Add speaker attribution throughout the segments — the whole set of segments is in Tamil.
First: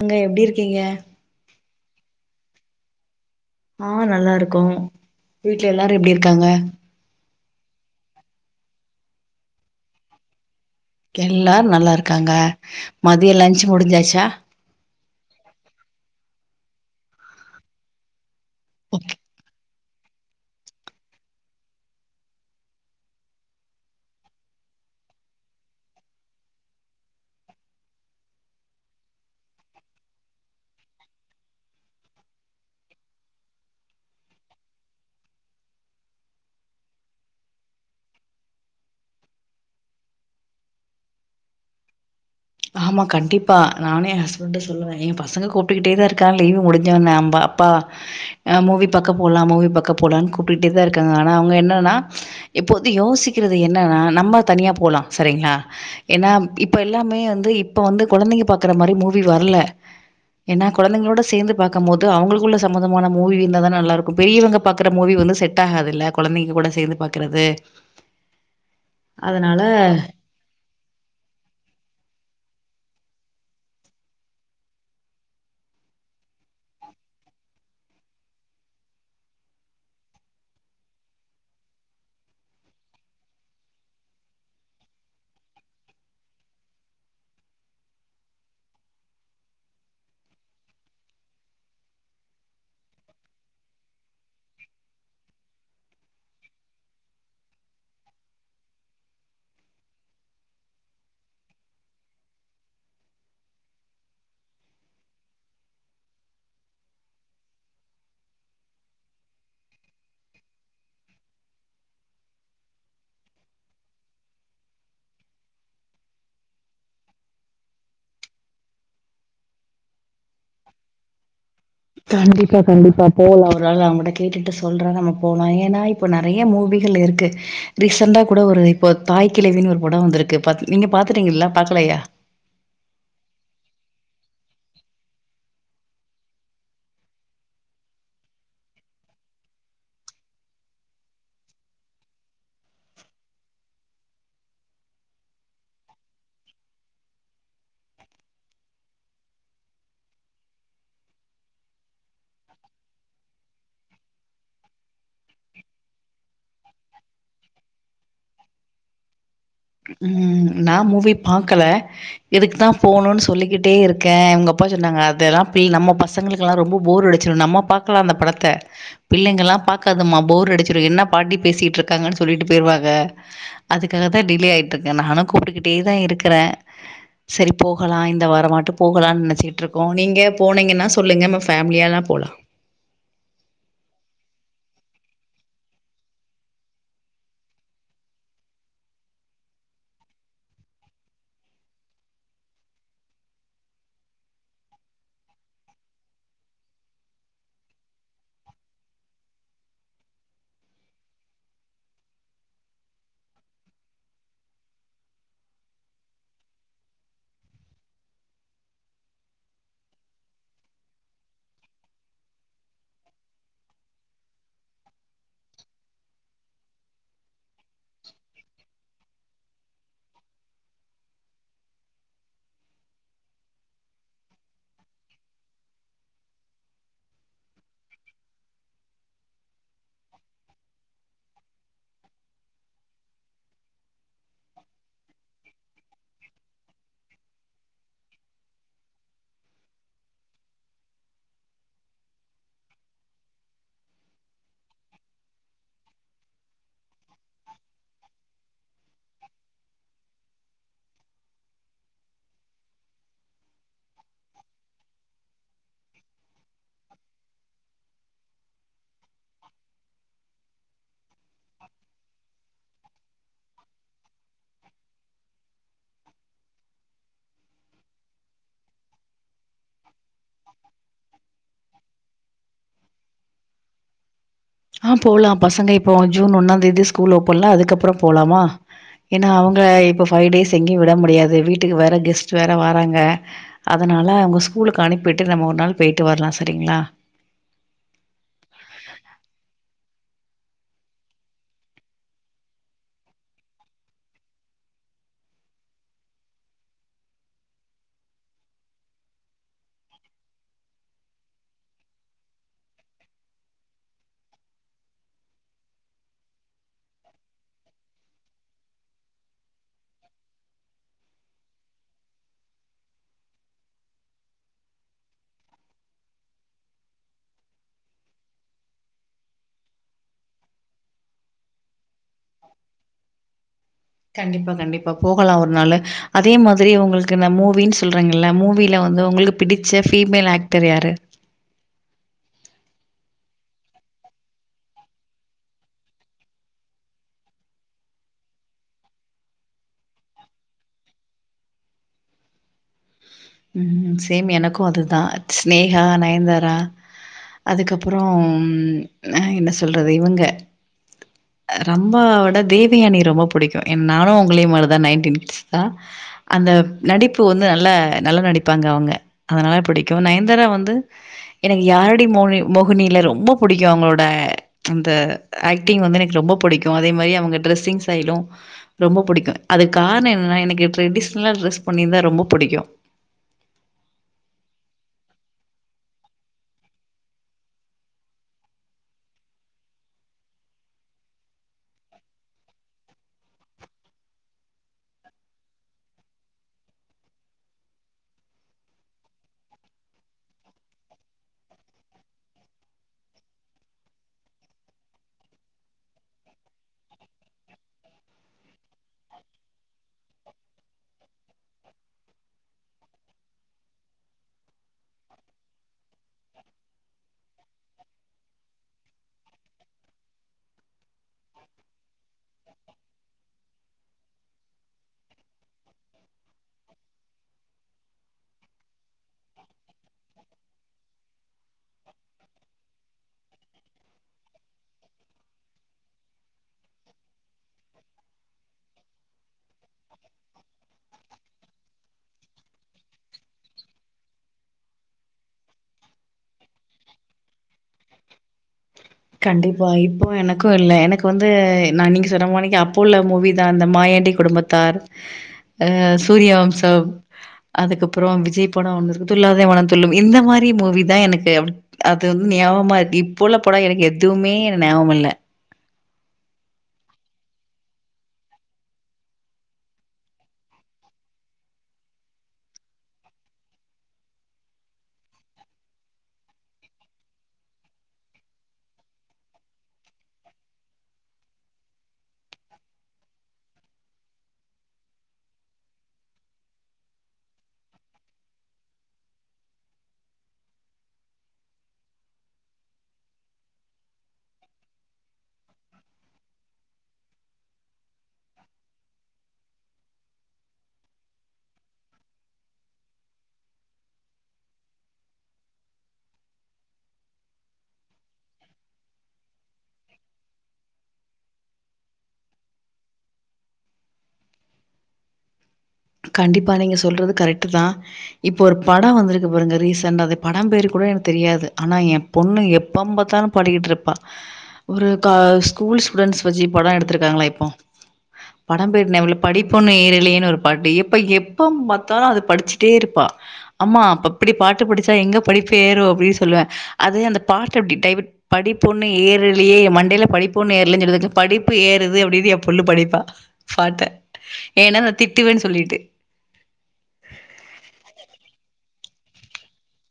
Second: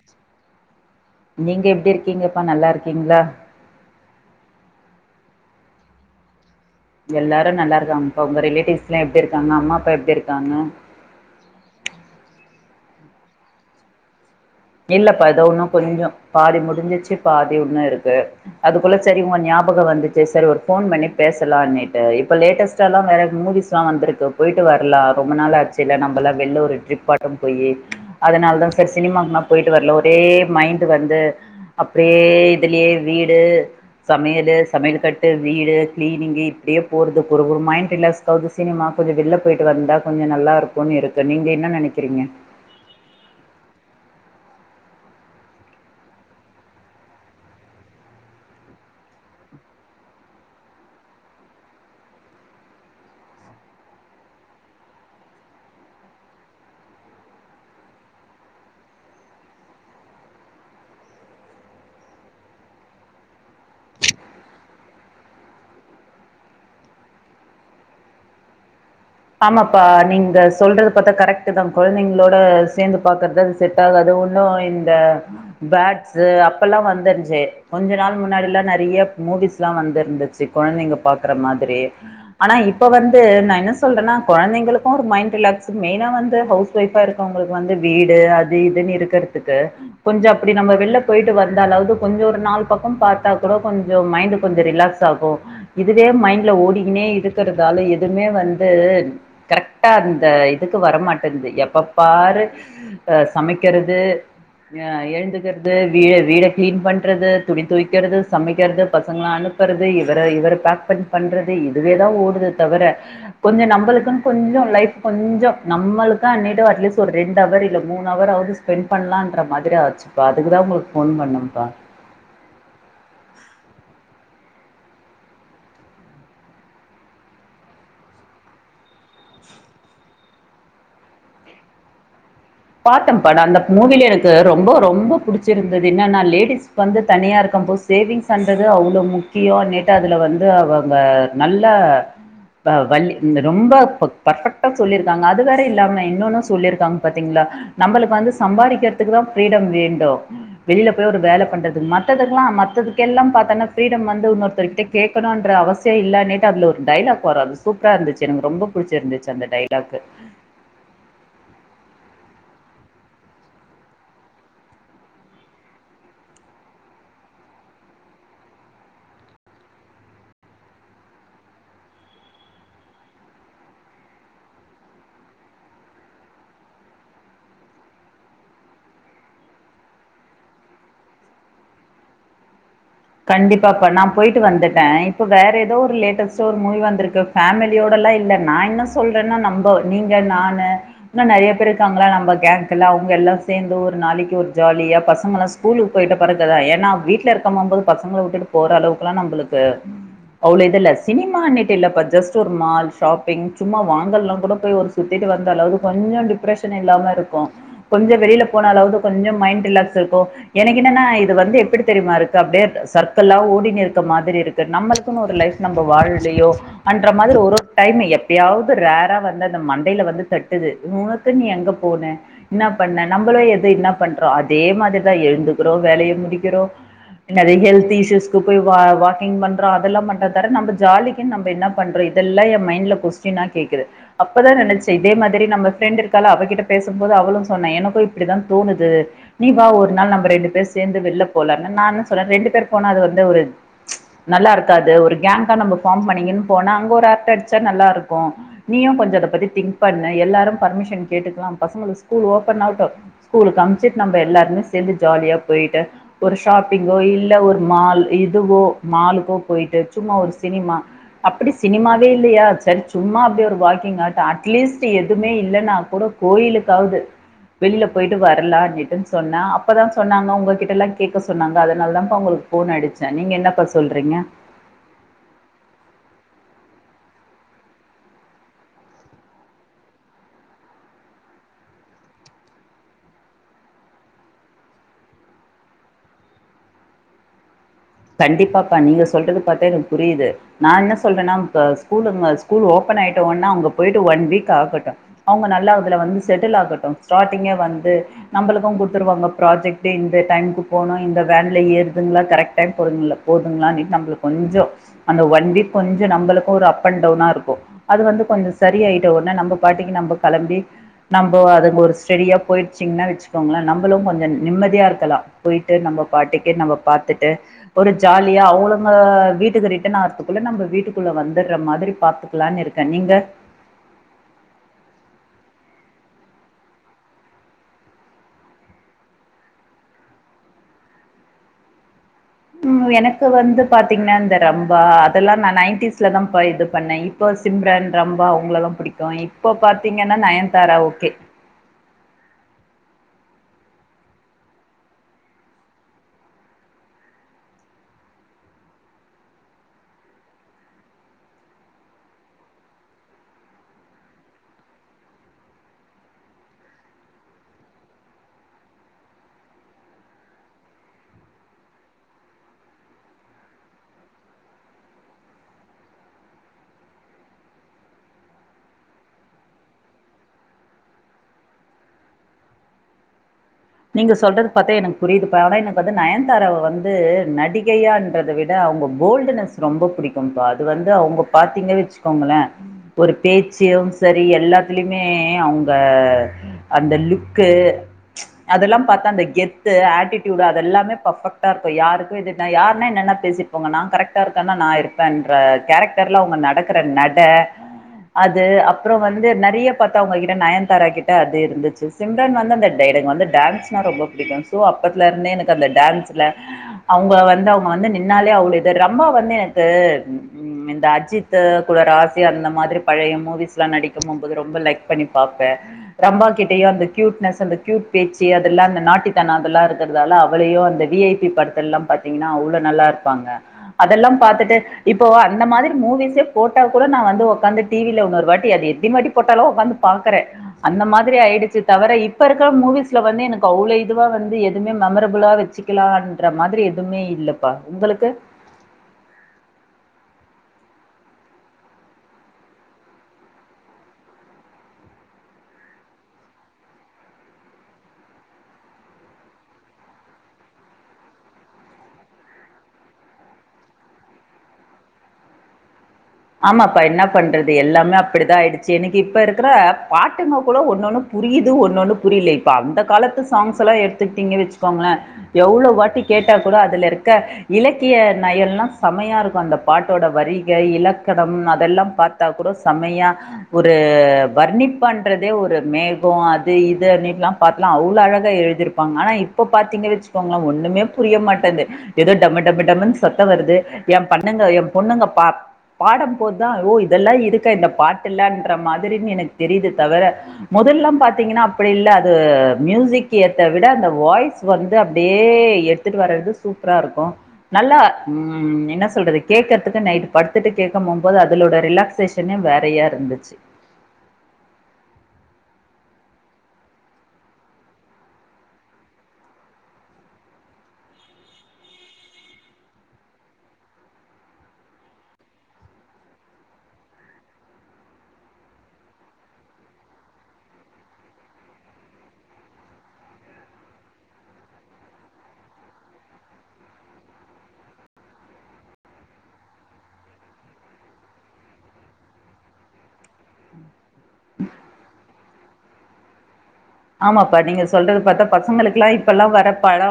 Speaker 1: அங்க எப்டி இருக்கீங்க
Speaker 2: நீங்க எப்டி இருக்கீங்கப்பா நல்லா இருக்கீங்களா
Speaker 1: ஆ நல்லாருக்கோ வீட்ல எல்லாரு எப்டிருக்காங்க
Speaker 2: எல்லாரு நல்லாருக்காங்க உங்க ரிலேட்டிவ்ஸ்ல்லா எப்டிருக்காங்க அம்மப்பா எப்டிருக்காங்க
Speaker 1: எல்லாரு நல்லா இருக்காங்க மதிய லன்ச்சு முடிஞ்சாச்சா
Speaker 2: இல்லப்பா எதோ ஒண்ணு கொஞ்ச பாதி முடிஞ்சிச்சு பாதி உண்ணு இருக்கு அதுக்குள்ள
Speaker 1: ஓகே
Speaker 2: சரி உங்க ஞாப பக வந்துச்ச சார் ஒரு போன் பண்ணி பேசலானுட்டு இப்ப லேட்டஸ்டல்லா வேற மூவிஸ்ல்லா வந்திருக்கு போயிட்டு வந் வரலா ரொம்ப நாள் ஆச்சுல நம்பலா வெள்ல ஒரு ட்ரிப்பாட்ட போய் அதனால தா சார் சினிமாகுனா போயிட்டு வரல ஒரே மைண்ட்டு வந்து அப்டியே இதுலயே வீடு சமையலு சமையல் கட்டு வீடு கிளீனிங்கு இப்டியே போறது ஒரு ஒரு மைண்ட் ரிலாக்ஸ் ஆகுது சினிமா கொஞ்ச வெளில்ல போயிட்டு வந்தா கொஞ்ச நல்லாருக்குன்னு இருக்கு நீங்க என்ன நெனைக்கிறீங்க
Speaker 1: ஆமா கண்டிப்பா நானே ஏ ஹஸ்பண்டு சொல்லுவே ஏ பசங்க கூப்டுக்கிட்டே தா இருக்கா லீவி முடிஞ்சொன் அப்பா மூவி பாக்க போலா மூவி பாக்க போலாம்னு கூப்ட்டுட்டு தா இருக்காங்க ஆனா அவங்க என்னன்னா இப் இப்போது யோசிக்கிறது என்னன்னா நம்ம தனியா போலா சரிங்களா ஏன்னா இப்ப எல்லாமே வந்து இப்ப வந்து குழந்தைங்க பாக்குற மாதிரி மூவி வரல ஏன்னா கொழந்ங்களோட சேந்து பாக்கும் போது அவங்களுக்குள்ள சம்பந்தமான மூவி இருந்த தான நல்லாருக்கு பெரியவங்க பாக்கற மூவி செட் ஆகாதுல்ல கொழந்தைங்க கூட சேந்து பாக்கறது
Speaker 2: ஆமாப்பா நீங்க சொல்றது பாத்தா கரெக்ட்டு தா கொழங்தைங்களோட சேந்து பாக்குறது செட்டாகாது ஒன்னு இந்த பேட்ஸ்சு அப்பல்லா வந்துருச்சு கொஞ்ச நாள் முன்னாடில்லா நெறைய மூவிஸ்ல்லா வந்துருந்துச்சு குழந்தைங்க பாக்குற மாதிரி ஆனா இப் இப்ப வந்து நா என்ன சொ சொல்றேன்னா குழந்தைங்களுக்கு ஒரு மைண்ட் ரிலாக்ஸ் மெய்னா வந்து ஹவுஸ் ஒய்வா இருக்கவங்களுக்கு வந்து வீடு அது இது [unintelligible] இருக்கிறதுக்கு கொஞ்ச அப்டி நம்ம வெளில போய்ட்டு வந்தாலாவது கொஞ்ச ஒரு நாலு பக்க பாத்தா கூட கொஞ் கொஞ்ச மைண்ட் கொஞ்ச ரிலாக்ஸ்ஸாகு இதுவே மைண்ட்ல ஓடிங்கனே இருக்கிறதால எதுவுமே வந் து கரெக்டா அந்த இதுக்கு வரமாட்டேன்து எப்பப்பாரு அ சமை இருக்கிறது ஆ ஏழுந்துக்கிறது வீடு வீட கிளீன் பண்றது துணி துவக்கிறது சமைக்கிறது பசங்களா அனுப் இவரது இவர இவர பேக் பண்ண பண்றது இதுவேதா ஓடுது தவர கொஞ்ச நம்பளுக்கு கொஞ்ச லைஃப் கொஞ்ச நம்மளுக்க அ அட்லீஸ் ஒரு ரெண்டுஅவர் இல்ல மூணு அவர் ஸ்பெண்ட் பண்ணலான்ற மாரி ஆச்சுப்பா அதுக்குதா உங்களுக்கு போன் பண்ணப்பா
Speaker 1: கண்டிப்பா கண்டிப்பா போகல ஒரு நாள் அவங்கட்ட கேட் கேட்டுட்டு சொல்ற நம்ம போலா ஏன்னா இப்ப நெறையா மூவிகள் இருக்கு ரீசன்ட்டா கூட ஒரு இப்ப த தாய்க்கிழவின்னு ஒரு பட வந்திருக்கு பாத் நீங்க பாத்துட்டீங்கல்லா பாக்கலையா
Speaker 2: பாத்தம் பட அந்த மூவில எனக்கு ரொம்ப ரொம்ப புடிச்சிருந்தது என்னன்னா லேடிஸ் வந்து தனியா இருக்க சப்போஸ் சேவிங்ஸ்ண்றது அவ்வளவு முக்கியோ நேத்து அதுல வந்து அவங்க நல்ல ஆ வள்ளி இந்த ரொம்ப ப பர்பெக்டா சொல்லிருக்காங்க அது வேற இல்லாம இன்னொன்னு சொல்லியிருக்காங்க பத் த்திங்களா நம்மளுக்கு வந்து சம்பாறிக்கிறதுக்கு தா பிரீடம் வேண்டும் வெளியில போய் ஒரு வேலை பண்றது மத்த [unintelligible] மத்ததுக்கெல்லா பாத்தன்னா ப்ரீடம் வந்து இன்னொருத்தர் கிட்ட கேக்கணுன்ற அவசிய இல்ல அதுல ஒரு டைலாக் போற அது சூப்பரா இருந்துச்சு எனக்கு ரொம்ப புடிச்சிருந்துச்சு அந்த டை
Speaker 1: ம் நா மூவி பாக்கல இதுக்கு தா போகணுன்னு சொல்லிக்கிட்டே இருக்க அவங்க அப்பா சொன்னாங்க அதெல்லா ப நம்ம பசங்களுக்கெல்லா ரொம்ப போர் அடிச்ச நம்ம பாக்கலா அந்த படத்த பிள்ளைங்கல்லா பாக்காது மா போர் அடிச்சரு என்ன பாட்டி பேசிட்ருக்காங்கன் சொல் சொல்லிட்டு பொயிருவாங்க அதுக்காக தா டிலே ஆயிட்ருக்கே நானு கூப்டுகிட்டே தா இருக்குறே செரி போகலா இந்த வாரமாட்டு போகலானு நெனச்சிட்ருக்கோ நீங்க போனீங்கன்னா சொல்லுங்க நம்ம ஃபேமிலியாலா போலா
Speaker 2: ஆ கண்டிப்பா கா நா பொயிட்டு வந்துட்டே இப்ப வேற எதோ ஒரு லேட்டஸ்டா ஒரு மூவி வந்துருக்கு ஃபேமிலியோட இல்ல இல்ல நா என்ன சொல்றேன்னா நம்ப நீங்க நானு இன்னோ நெறையா பேர் இருக்காங்கள நம்ப கேங்க்ல எல்லா சேந்து ஒரு நாளைக்கு ஒரு ஜாலியா பசங்களா ஸ்கூலுக்கு பொய்ட்ட பிறகுதா ஏனா வீட்ல இருக்காங்கபோது பசங்கள வுட்டுட்டு போற அளவுக்கெல்லா நம்ளுக்கு அவ்ளோ இது இல்ல சினிமானிட்டு இல்லப்பா ஜஸ்ட் ஒரு மால் ஷாப்பிங் சும்மா வாங்கல்னா குட போய் ஒரு சுத்தி வந்தளவு கொஞ்சோ டிப்ரஷன் இல்லாம இருக்கு கொஞ்ச வெளியில போனளாவது கொஞ்சோ மைண்ட் ரிலாக்ஸ் இருக்கு எனக்கு என்னன்னா இது வந்து எப்டி தெரிமா இருக்கு அப்டியே சர்க்கிளா ஓடினு இருக்க மாதிரி இருக்கு நம்ளுக்குனு ஒரு லைஃப் நம்ப வாழுலயோ அன்ற மாதிரி ஒரு ஒரு டைம் எப்பயாவது ரேரா வந்து அந்த மண்டையில வந்து தட்டுது உனக்கு நீ எங்க போன பண்ண நம்பளு எது என்னா பண்றோ அதே மாதிரிதா எழுந்துக்கிறோ வேலய முடிக்கிறோ நெறையா ஹெல்த் இஷ்யூஸ்க்கு போய் வா வாக்கிங் பண்றோ அதெல்லா பண்றோ தர நம்ப ஜாலிக்குனு நம்ப என்னா பண்றோ இதெல்லா ஏ மைண்ட்ல கொஸ்டினா கேக்குது அப்பதா நெனச்சே இதே மாதிரி நம்ப ஃப்ரெண்ட் இருக்கால அவகிட்ட பேசும்போது அவ ளு சொன்னா எனக்கு இப்டிதா தோனுது நீ வா ஒரு நாள் நம்ப ரெண்டு பேரு சேந்து வெள்ல போலானு நானு ரெண்டு பேர் போனா அது வந்து ஒரு நல்லா இருக்காது ஒரு கேங்கா நம்ப பார்ம் பண்ணிங்கின் போனா அங்க ஒரு கட் அடிச்சா நல்லாருக்கு நீயு கொஞ்சோ அத பத்தி திங்க் பண்ணு எல்லாரு பர்மிஷன் கேட்டுக்கலா பசங்களுக்கு ஸ்கூல் ஓபன் ஆவுட்டு ஸ்கூல்க்கு அம்சுட்டு நம்ப எல்லாருமே சேந்து ஜாலியா பொயிட்டு ஒரு ஷாப் பிங்கோ இல்ல ஒரு மால் இதுவோ மாலுக்கோ பொயிட்டு சும்மா ஒரு சினிமா அப்டி சினிமாவே இல்லயா சரி சும்மா அப்டியே ஒரு வாக்கிங் அட் அட்லீஸ்ட் எதுமே இல்லனா குட கோயிலுக்காவ்து வெளில பொயிட்டு வரலா அப்டின்டுனு சொன்னா அப்தா சொன்னாங்க ஒங்ககிட்டலா கேக்க சொன்னாங்க அதனாலதாபா ஒங்ளுக்கு ஃபோன் அடிடுச்சே நீங்க என்னப்பா சொல்றீங்க
Speaker 1: ஆஹ் போலா பசங்க இப்போ ஒன் ஜூன் ஒன்னா தேதி ஸ்கூல் ஓப்பன்ல அதுக்கப்றோ போலாமா ஏனா அவங் இப்ப பைவ் டேஸ் எங்கேயு விட முடியாது வீட்டுக்கு வேற கெஸ்ட் வேற வராங்க அதனால அவங்க ஸ்கூலுக்கு அனுப்பிட்டு நம்ப ஒரு நாள் பொயிட்டு வரலா சரிங்ளா
Speaker 2: உ எனக்கு புரியுது நா என்ன சொல்றேனா இப்ப ஸ்கூல் இங்க ஸ்கூல் ஓபன் ஆயிடோனா அங்க பொய்ட்டு ஒன் வீக் ஆகட்டு அவங்க நல்லா அதுல வந்து செட்டில் ஆகட்டு ஸ்டார்டிங்கே வந்து நம்ளுக்கு குடுத்துருவாங்க ப்ராஜெக்டு இந்த டைமுக்கு போனு இந்த வேன்ல ஏறுதுங்ளா கரெக்ட் [unintelligible] போதுங்களா நம்ளுக்கு கொஞ்சோ அந்த வண்டி கொஞ்சோ நம்ளுக்கு ஒரு அப் அண்ட் டவுனா இருக்கு அது வந்து கொஞ்சோ சரி ஆய்ட்டோனே நம்ப பாட்டிக்கு நம்ப கெளம்பி நம்ம அதுங்க ஒரு ஸ்டெடியா பொயிருச்சீங்கனா வச்சுக்கோங்ளே நம்பளு கொஞ்சோ நிம்மதியா இருக்கலா பொயிட்டு நம் ப பாட்டுக்குே நம்ப பாத்துட் டு ஒரு ஜாலியா அவுங்களம வீட்டுக்கு ரிட்டன் ஆறதுக்குள்ள நம்ப வீட்டுக்குள்ள வந்திட்ற மாதிரி பாத் துகலானு இருக்கே நீங்க
Speaker 1: கண்டிப்பா கண்டிப்பா போகலா ஒரு நாளு அதே மாதிரி ஒங்ளுக்கு இந்த மூவின் சொல்றீங்கில்ல மூவில வந்து ஒங்ளுக்கு பிடிச்ச ஃபீமேல் ஆக்டர் யாரு
Speaker 2: ம் எனக்கு வந்து பாத்தீங்ன்னா இந்த ரம்பா அதெல்லா நா நைன்டிஸ்ல தா இது பண்ணே இப்போ சிம்ரன் ரொம்ப அவங்களலா புடிக்கு இப்ப பாத்தீங்கன்னா நயன்தாரா ஓகே
Speaker 1: ம் சேம் எனக்கு அதுதா சினேகா நயன்தரா அதுக்கப்றோ என்ன சொல்றது இவங்க ரம்பா விட தேவயானி ரொம்ப புடிக்கு எ நானு ஒங்களை மாரிதா நைன்டீன் கிட்ஸ் தா அந்த நடிப்பு வந்து நல்ல நல்லா நடிப்பாங்க அவங்க அதனால பிடிக்கு நயன்தாரா வந்து எனக்கு யாரடி மோகி மோகினில ரொம்ப புடிக்கு அவங்களோட அந்த ஆக்டிங் வந்து எனக்கு ரொம்ப புடிக்கு அதே மாரி அவங்க டிரெஸ்ஸிங் சயி லு ரொம்ப புடிக்கு அதுக்கு கார்ண என்ன எனக்கு ட்ரெடிஷ்னலா டிரஸ் பண்ணிருந்த ரொம்ப புடிக்கு
Speaker 2: நீங்க சொல்றது பாத்தே எனக்கு புரீதுப்பா ஆனா எனக்கு வந்து நயன்தாரவ வந்து நடிகையான்றத விட அவங்க போல்டுனஸ் ரொம்ப புடிக்கும்பா அது வந்து அவங்க பாத்தீங்க வச்சுக்கோங்களே ஒரு பேச்சி சரி எல்லாத்துலயுமே அவங்க அந்த லுக்கு அதெல்லாம் பாத்தா அந்த கெத்து அட்டிட்யூடு அதெல்லாமே பர்ஃபெக்டா இருக்கு யாருக்கு இது யாருனா என்னன்ன பேசி இப்ப அவங்க நான் கரெக்டா இருக்கன்னா நான் இருப்பேன்ற கேரக்டர்ல அவுங்க நடக்குற நட அது அப்ற வந்து நெறைய பாத்தவ உங்ககிட்ட நயன்தாரா கிட்ட அது இருந்துச்சி சிம்ரன் வந்து அந்த டைடங் வந்து டான்ஸ்னா ரொம்ப புடிக்கு சோ அப்பத்ல இருந்தே எனக்கு அந்த டான்ஸ்ல அவுங்க வந்து அவுங்க வந்து நின்னாலே ரம்பா வந்து எனக்கு ம் இந்த அஜித்து கூட ராசிய இருந்த மாதிரி பழய மூவிஸ்லா நடிக்க போம்போது ரொம்ப லைக் பண்ணி பாப்பே ரம்பா கிட்டயு அந்த க்யூட்னஸ் அந்த க்யூட் பேச்சி அதெல்லா அந்த நாட்டித்தன அதுலா இருக்றதால அவளயு அந்த வி ஐ பி படத்தெல்லா பாத்தீங்கனா அவ்ளோ நல்லா இருப்பாங்க அதெல்லா பாத்துட்டு இப்போ அந்த மாதிரி மூவிஸே போட்டா கூட நா வந்து ஒக்காந்து டீ வி இல்ல இன்னொரு வாட்டி அது எத்தின்வாட்டி போட்டாலு ஒக்காந்து பாக்றே அந்த மாதிரி ஆயிடுச்சு தவிர இப்ப இருக்க மூவிஸ் வந்து எனக்கு அவ்ளோ இதுவா வந்து எதுமே மெமரபுளா வச்சிக்கிலான்ற மாதிரி எதுமே இல்லப்பா உங்களுக்கு
Speaker 1: கண்டிப்பா இப்போ எனக்கு இல்ல எனக்கு வந்து நா நீங்க சொன்ன மாணிக்கு அப்போ உள்ள மூவி தா இந்த மா யாண்டி குடும்பத்தார் அ சூரியவம்சம் அதுக்கப்புறம் விஜய் பட ஒண்ணு இருக்கு துள்ளாதே மன துள்ளும் இந்த மாரி மூவி தா எனக்கு அது வந்து ஞாபமா இருக்கு இப்ப உள்ள பட எனக்கு எதுமே ஞாபம் இல்ல
Speaker 2: ஆமாப்பா என்ன பண்றது எல்லாமே அப்படிதா ஆயிடுச்சி எனக்கு இப்ப இருக்கிற பாட்டுங்க கூட ஒன்னொண்ணு புரிது ஒன்னொன்னு புரிலேப்பா அந்த காலத்து சாங்ஸ் எல்லா எடுத்துக்டீங்க வச்சிக்கோங்ளே எவ்ளோ வாட்டி கேட்டா கூட அதுல இருக்க இலக்கிய நய எல்லா செம்மையா இருக்கு அந்த பாட்டோட வரிகை இலக் கடம் அதெல்லா பாத்தா கூட செம்மையா ஒரு வர்ணிப்பாண்றதே ஒரு மே அது இது [unintelligible] பன்லா அவ்ளோ அழகா எழுதிருப்பாங் ஆனா இப்போ பாத்தீங்க வச்சிக்கோங்ளே ஒண்ணுமே புரி புரிய மாட்டென்து ஏதோ டம டம டமன்னு சத்த வருது எ பண்ணுங்க எ பொண்ணுங்க பா பாடம்போதுதா ஓ இதெல்லா இதுக்க இந்த பாட்டுல்லன்ற மாதிரினு எனக் தெரிது தவர மொதல் எல்லா பாத்தீங்கனா அப்பிடி இல்ல அது ம்யூசிக் ஏத்த விட அந்த வாய்ஸ் வந்து அப்டியே எ எடுத்துட்டு வரது சூப்பரா இருக்கும் நல்லா என்ன சொல்றது கேக்றதுக்கு நைட் படுத் படுத்துட்டு கேட்க மோம்போது அதுலோட ரிலாக்சேஷனே வேறையா இருந்துச்சி
Speaker 1: கண்டிப்பா நீங்க சொல்றது கரெட்டுதா இப்போ ஒரு பட வந்திருக்கு பாருங்க ரீசென்டா அத படம் பேரு கூட எனக்கு தெரியாது ஆனா எ பொண்ணு எப்பம் பாத்தாலு பாடிக்கிட்டுருப்பா ஒரு க ஸ்கூல் ஸ்டூடண்ட்ஸ் வச்சி படம் எடுத்திருக்காங்ளா இப்போ படம் பேர் ஞாப இல்ல படிப் பொன்னு ஏறலேன்னு ஒரு படி எப்ப எப்பம் பாத்தாலு அது படிச்சிட்டே இருப்பா ஆம்மா அப்ப அப்படி பாட்டு படிச்சா எங்க படி பேரு அப்டினு சொல்லுவே அது அந்த பாட் அப்டி டைவட் படிப் பொன்னு ஏறலயே மண்டைல படிப்பு ஒ ஏர்லனு சொன்னத்துக்கு படிப்பு ஏறுது அப்டினு எ பொண்ணு படிப்பா பாட்ட ஏன்னா நா திட் ட்டுவேனு சொல்லிட்டு
Speaker 2: ஆமாப்பா நீங்க சொல்றது பாத்தா பசங்களுக்லா இப்பல்லா வர பட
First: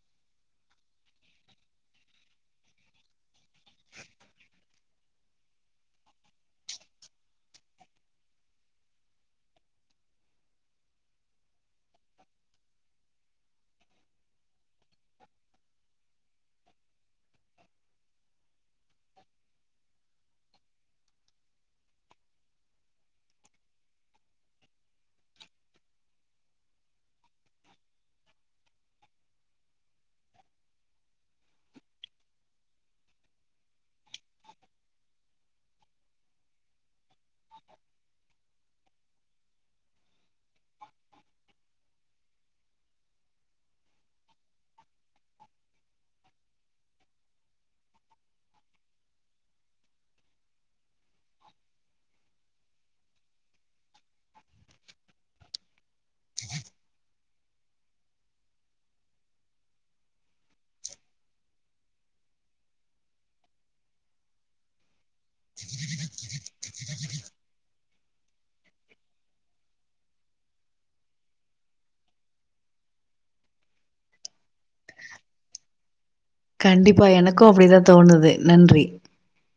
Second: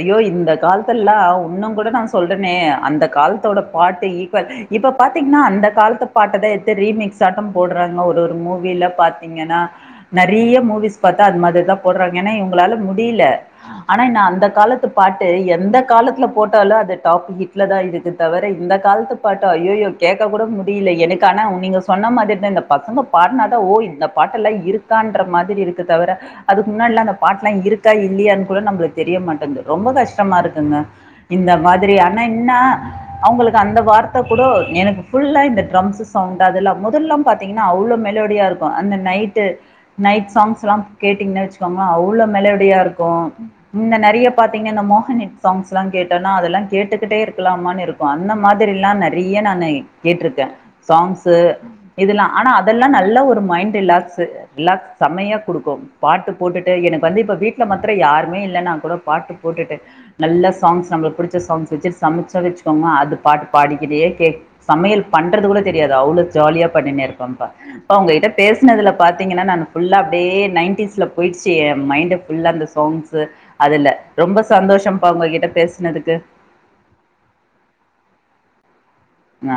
Speaker 2: ஐயோ இந்த காலத்துல்லா ஒன்னுங் கூட நா சொல்றனே அந்த காலத்தோட பாட்டு ஈக்வல் இப்ப பாத்தீங்னா அந்த காலத்து பாட் எடுத்து ரீமிக்ஸ் ஆட்ட போடுறாங்க ஒரு ஒரு மூவில பாத்தீங்கனா நெறைய மூவிஸ் பாத்தா அது மாதிரிதா போடுறாங்க ஏனா இவுங்ளால முடில ஆனா என்ன அந்த காலத்து பாட்டு எந்த கா காலத்துல போட்டாலு அது டாப் ஹிட்லதா இருக்கு தவிர இந்த காலத்து பாட்டா ஐயையோ கேட்க கூட முடில எனக்கு ஆன நீங்க சொன்ன மாதிரிதா இந்த பசங்க பாட்னாதா ஓ இந்த பாட்டெல்லா இருக்கான்ற மாதிரி இருக் கு தவிர அதுக்கு முன்னாடிலா அந்த பாட்லா இருக்கா இல்லியானு கூட நம்பளுக்கு தெரிய மாட்டேன்து ரொம்ப கஷ்டமா இருக்குங்க இந்த மாதிரி ஆனா என்னா அவங்களுக்கு அந்த வார்த்த குடோ எனக்கு ஃபுல்லா இந்த ட்ரம்ஸு சவுண்ட் அதெல்லா மொதல்லாம் பாத்தீங்னா அவ்ளோ மெலோடியா இருக்கு அந்த நைட்டு நைட் சாங்ஸ் ல்லா கேட்டீங்னா வச்சுக்கோங்ளே அவ்ளோ மெலோடியா இருக்கு இந்த நெறைய பாத்தீங்கனா இந்த மோகன் ஹிட் சாங் ஸ்லா கேட்டோனா அதெல்லா கேட்டுக்கிட்டே இருக்கலாமான்னு இருக்கு அந்த மாதிரில்லா நெறைய நானு கேட்ருக்கே சாங்ஸீ இதெல்லா ஆனா அதெல்லா நல்ல ஒரு மைண்ட் ரிலாக்ஸு ரிலாக்ஸ் செம்மையா குடுக்கு பாட்டு போட்டுட்டு எனக்கு வந்து இப்ப வீட்ல மத்திர யாருமே இல்லனாக் கூடோ பாட்டு போட்டுட்டு நல்ல சாங்ஸ் நம்மளுக் பிடிச்ச சாங்ஸ் வச்சிட் சமச்ச வச்சுக்கோங்க அது பாட்டு பாடிக்கிட்டே கேக் சமையல் பண்றது கூட தெரியாது அவ்ளொ ஜாலியா பண்ணிணே இருக்கும்ப்ப பா உங்ககிட்ட பேசனதுல பாத்திங்கனா நானு ஃபுல்லா டியே நைன்டீஸ்ல பொயிட்ச்சி ஏ மைண்டு ஃபுல்லா அந்த சாங்ஸ்ஸு அதுல ரொம்ப சந்தோஷம்பா உங்ககிட்ட பேசுனதுக்கு
Speaker 1: கண்டிப்பா எனக்கு அப்டிதா தோணுது நன்றி
Speaker 2: ஆ